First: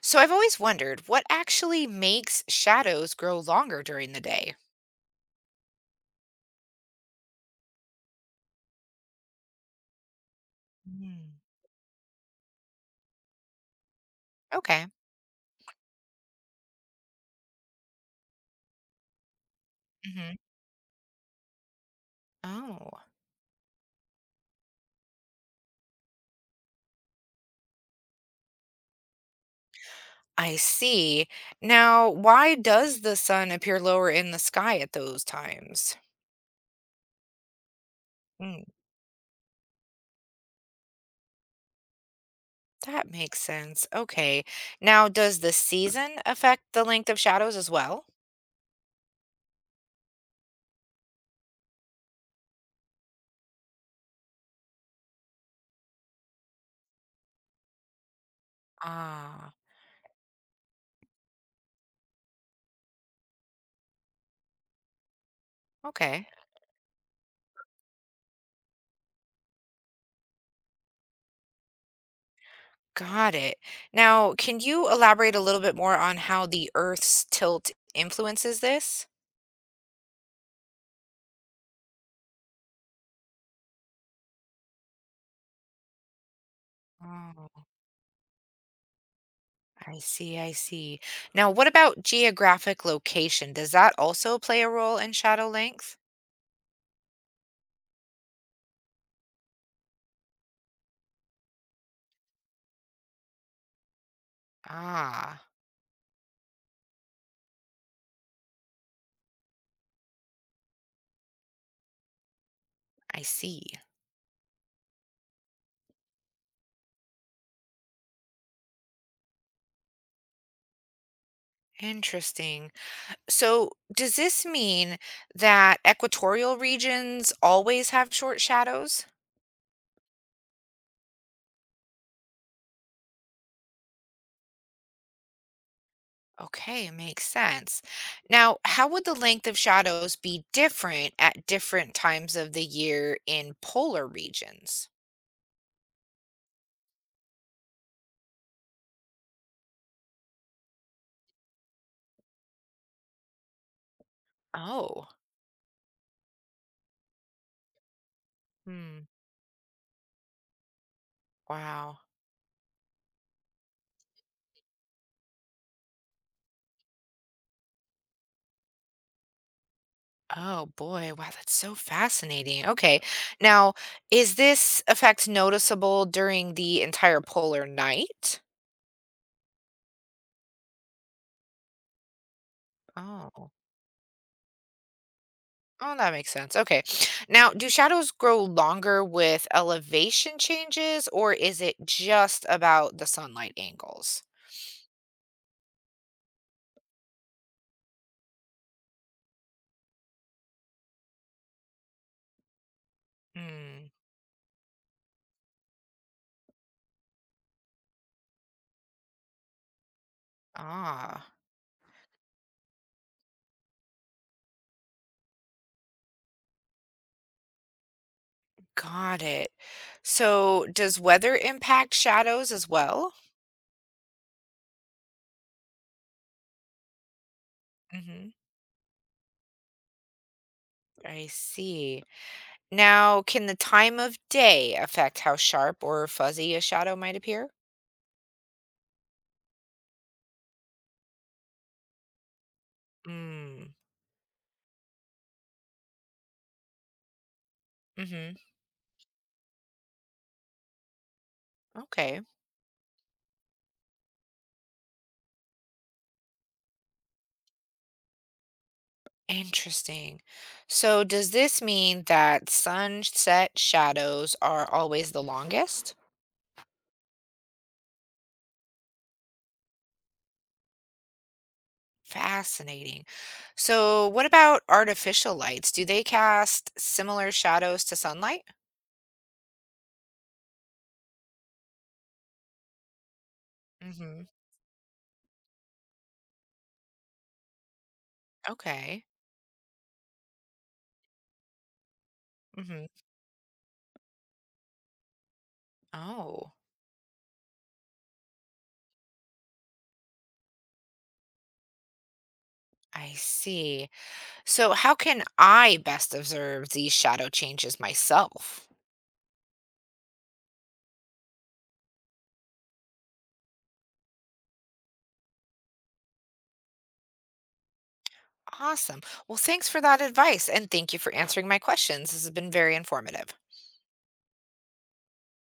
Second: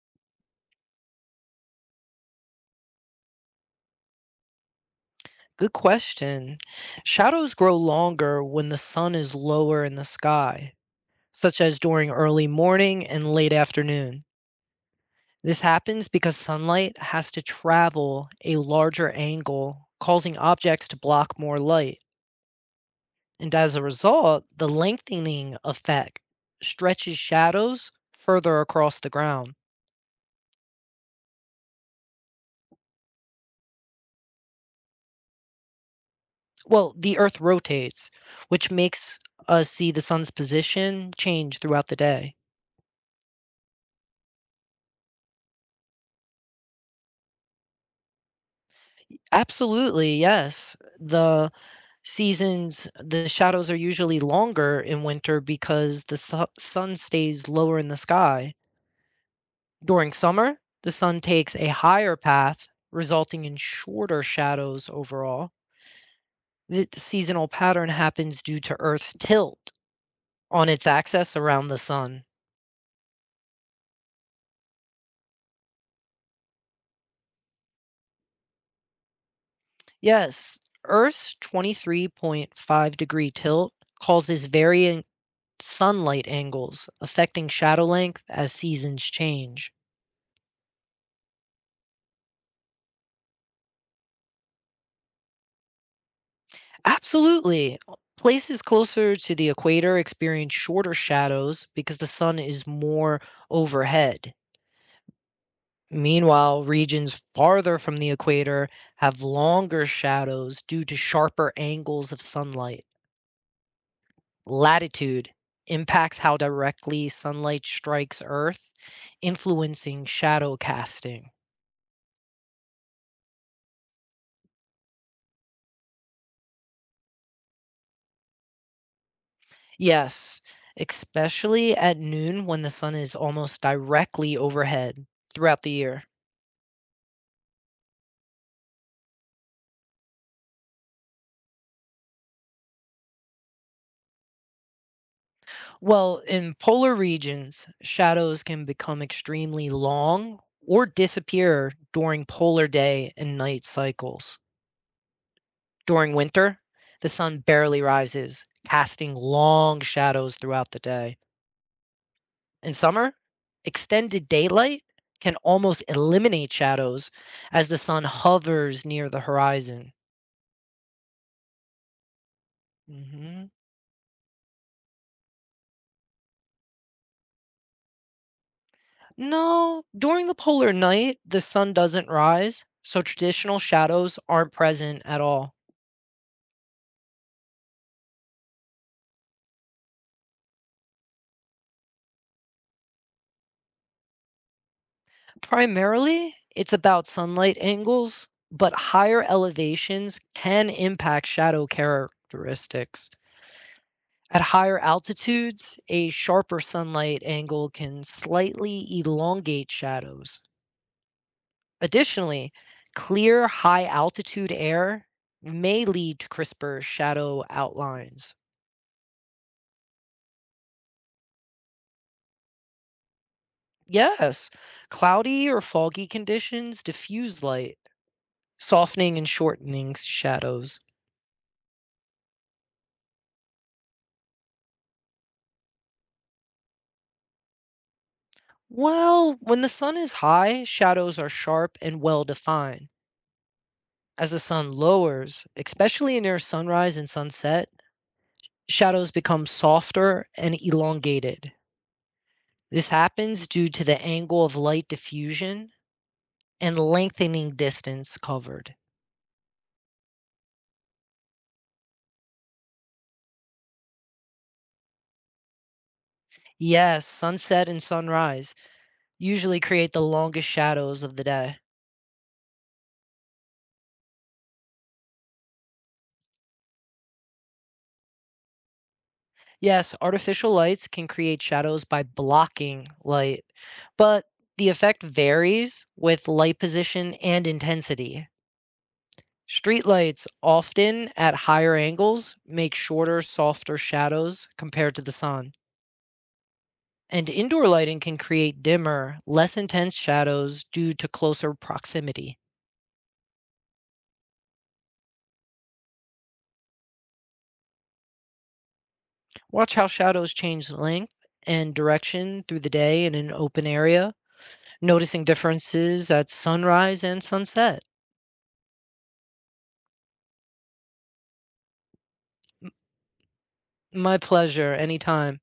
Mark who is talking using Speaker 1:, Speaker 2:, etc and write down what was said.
Speaker 1: So I've always wondered what actually makes shadows grow longer during the day.
Speaker 2: Good question. Shadows grow longer when the sun is lower in the sky,
Speaker 1: Mm.
Speaker 2: such as during early morning and late afternoon.
Speaker 1: Okay.
Speaker 2: This happens because sunlight has to travel a larger angle,
Speaker 1: Hmm.
Speaker 2: causing objects to block more light.
Speaker 1: Oh,
Speaker 2: And as a result, the lengthening effect stretches shadows further across the ground.
Speaker 1: I see. Now, why does the sun appear lower in the sky at those times?
Speaker 2: Well, the earth rotates,
Speaker 1: Mm,
Speaker 2: which makes us see the sun's position change throughout the day.
Speaker 1: that makes sense. Okay. Now, does the season affect the length of shadows as well?
Speaker 2: Absolutely, yes. The seasons, the shadows are usually longer in winter because the sun stays lower in the sky.
Speaker 1: Ah,
Speaker 2: During summer, the sun takes a higher path, resulting in shorter shadows overall.
Speaker 1: okay.
Speaker 2: The seasonal pattern happens due to Earth's tilt on its axis around the sun.
Speaker 1: Got it. Now, can you elaborate a little bit more on how the Earth's tilt influences this?
Speaker 2: Yes, Earth's 23.5 degree tilt causes varying sunlight angles affecting shadow length as seasons change.
Speaker 1: I see, I see. Now, what about geographic location? Does that also play a role in shadow length?
Speaker 2: Absolutely. Places closer to the equator experience shorter shadows because the sun is more overhead.
Speaker 1: Ah,
Speaker 2: Meanwhile, regions farther from the equator have longer shadows due to sharper angles of sunlight.
Speaker 1: I see.
Speaker 2: Latitude impacts how directly sunlight strikes Earth, influencing shadow casting.
Speaker 1: Interesting. So, does this mean that equatorial regions always have short shadows?
Speaker 2: Yes, especially at noon when the sun is almost directly overhead throughout the year.
Speaker 1: Okay, makes sense. Now, how would the length of shadows be different at different times of the year in polar regions?
Speaker 2: Well, in polar regions, shadows can become extremely long or disappear during polar day and night cycles.
Speaker 1: Oh,
Speaker 2: During winter, the sun barely rises,
Speaker 1: hmm,
Speaker 2: casting long shadows throughout the day.
Speaker 1: wow.
Speaker 2: In summer, extended daylight can almost eliminate shadows as the sun hovers near the horizon.
Speaker 1: Oh boy, wow, that's so fascinating. Okay.
Speaker 2: Mhm.
Speaker 1: Now, is this effect noticeable during the entire polar night?
Speaker 2: No, during the polar night, the sun doesn't rise, so
Speaker 1: Oh.
Speaker 2: traditional shadows aren't present at all.
Speaker 1: Oh, that makes sense. Okay. Now, do shadows grow longer with elevation changes, or is it just about the sunlight angles?
Speaker 2: Primarily, it's about sunlight angles, but higher elevations can impact shadow characteristics.
Speaker 1: Hmm.
Speaker 2: At higher altitudes, a sharper sunlight angle can slightly elongate shadows.
Speaker 1: Ah,
Speaker 2: Additionally, clear high altitude air may lead to crisper shadow outlines.
Speaker 1: got it. So, does weather impact shadows as well?
Speaker 2: Yes. Cloudy or foggy conditions diffuse light,
Speaker 1: Mhm.
Speaker 2: softening and shortening shadows.
Speaker 1: I see. Now, can the time of day affect how sharp or fuzzy a shadow might appear?
Speaker 2: Well, when the sun is high, shadows are sharp and well defined.
Speaker 1: Mm.
Speaker 2: As the sun lowers, especially near sunrise and sunset,
Speaker 1: Mm-hmm.
Speaker 2: shadows become softer and elongated.
Speaker 1: Okay.
Speaker 2: This happens due to the angle of light diffusion and lengthening distance covered.
Speaker 1: Interesting. So, does this mean that sunset shadows are always the longest?
Speaker 2: Yes, sunset and sunrise usually create the longest shadows of the day.
Speaker 1: Fascinating. So, what about artificial lights? Do they cast similar shadows to sunlight?
Speaker 2: Yes, artificial lights can create shadows by blocking light,
Speaker 1: Mm-hmm.
Speaker 2: but the effect varies with light position and intensity.
Speaker 1: Okay.
Speaker 2: Street lights, often at higher angles, make
Speaker 1: Mm-hmm.
Speaker 2: shorter, softer shadows compared to the sun.
Speaker 1: Oh,
Speaker 2: And indoor lighting can create dimmer, less intense shadows due to closer proximity.
Speaker 1: I see. So, how can I best observe these shadow changes myself?
Speaker 2: Watch how shadows change length and direction through the day in an open area, noticing differences at sunrise and sunset.
Speaker 1: Awesome. Well, thanks for that advice, and thank you for answering my questions. This has been very informative.
Speaker 2: My pleasure. Anytime.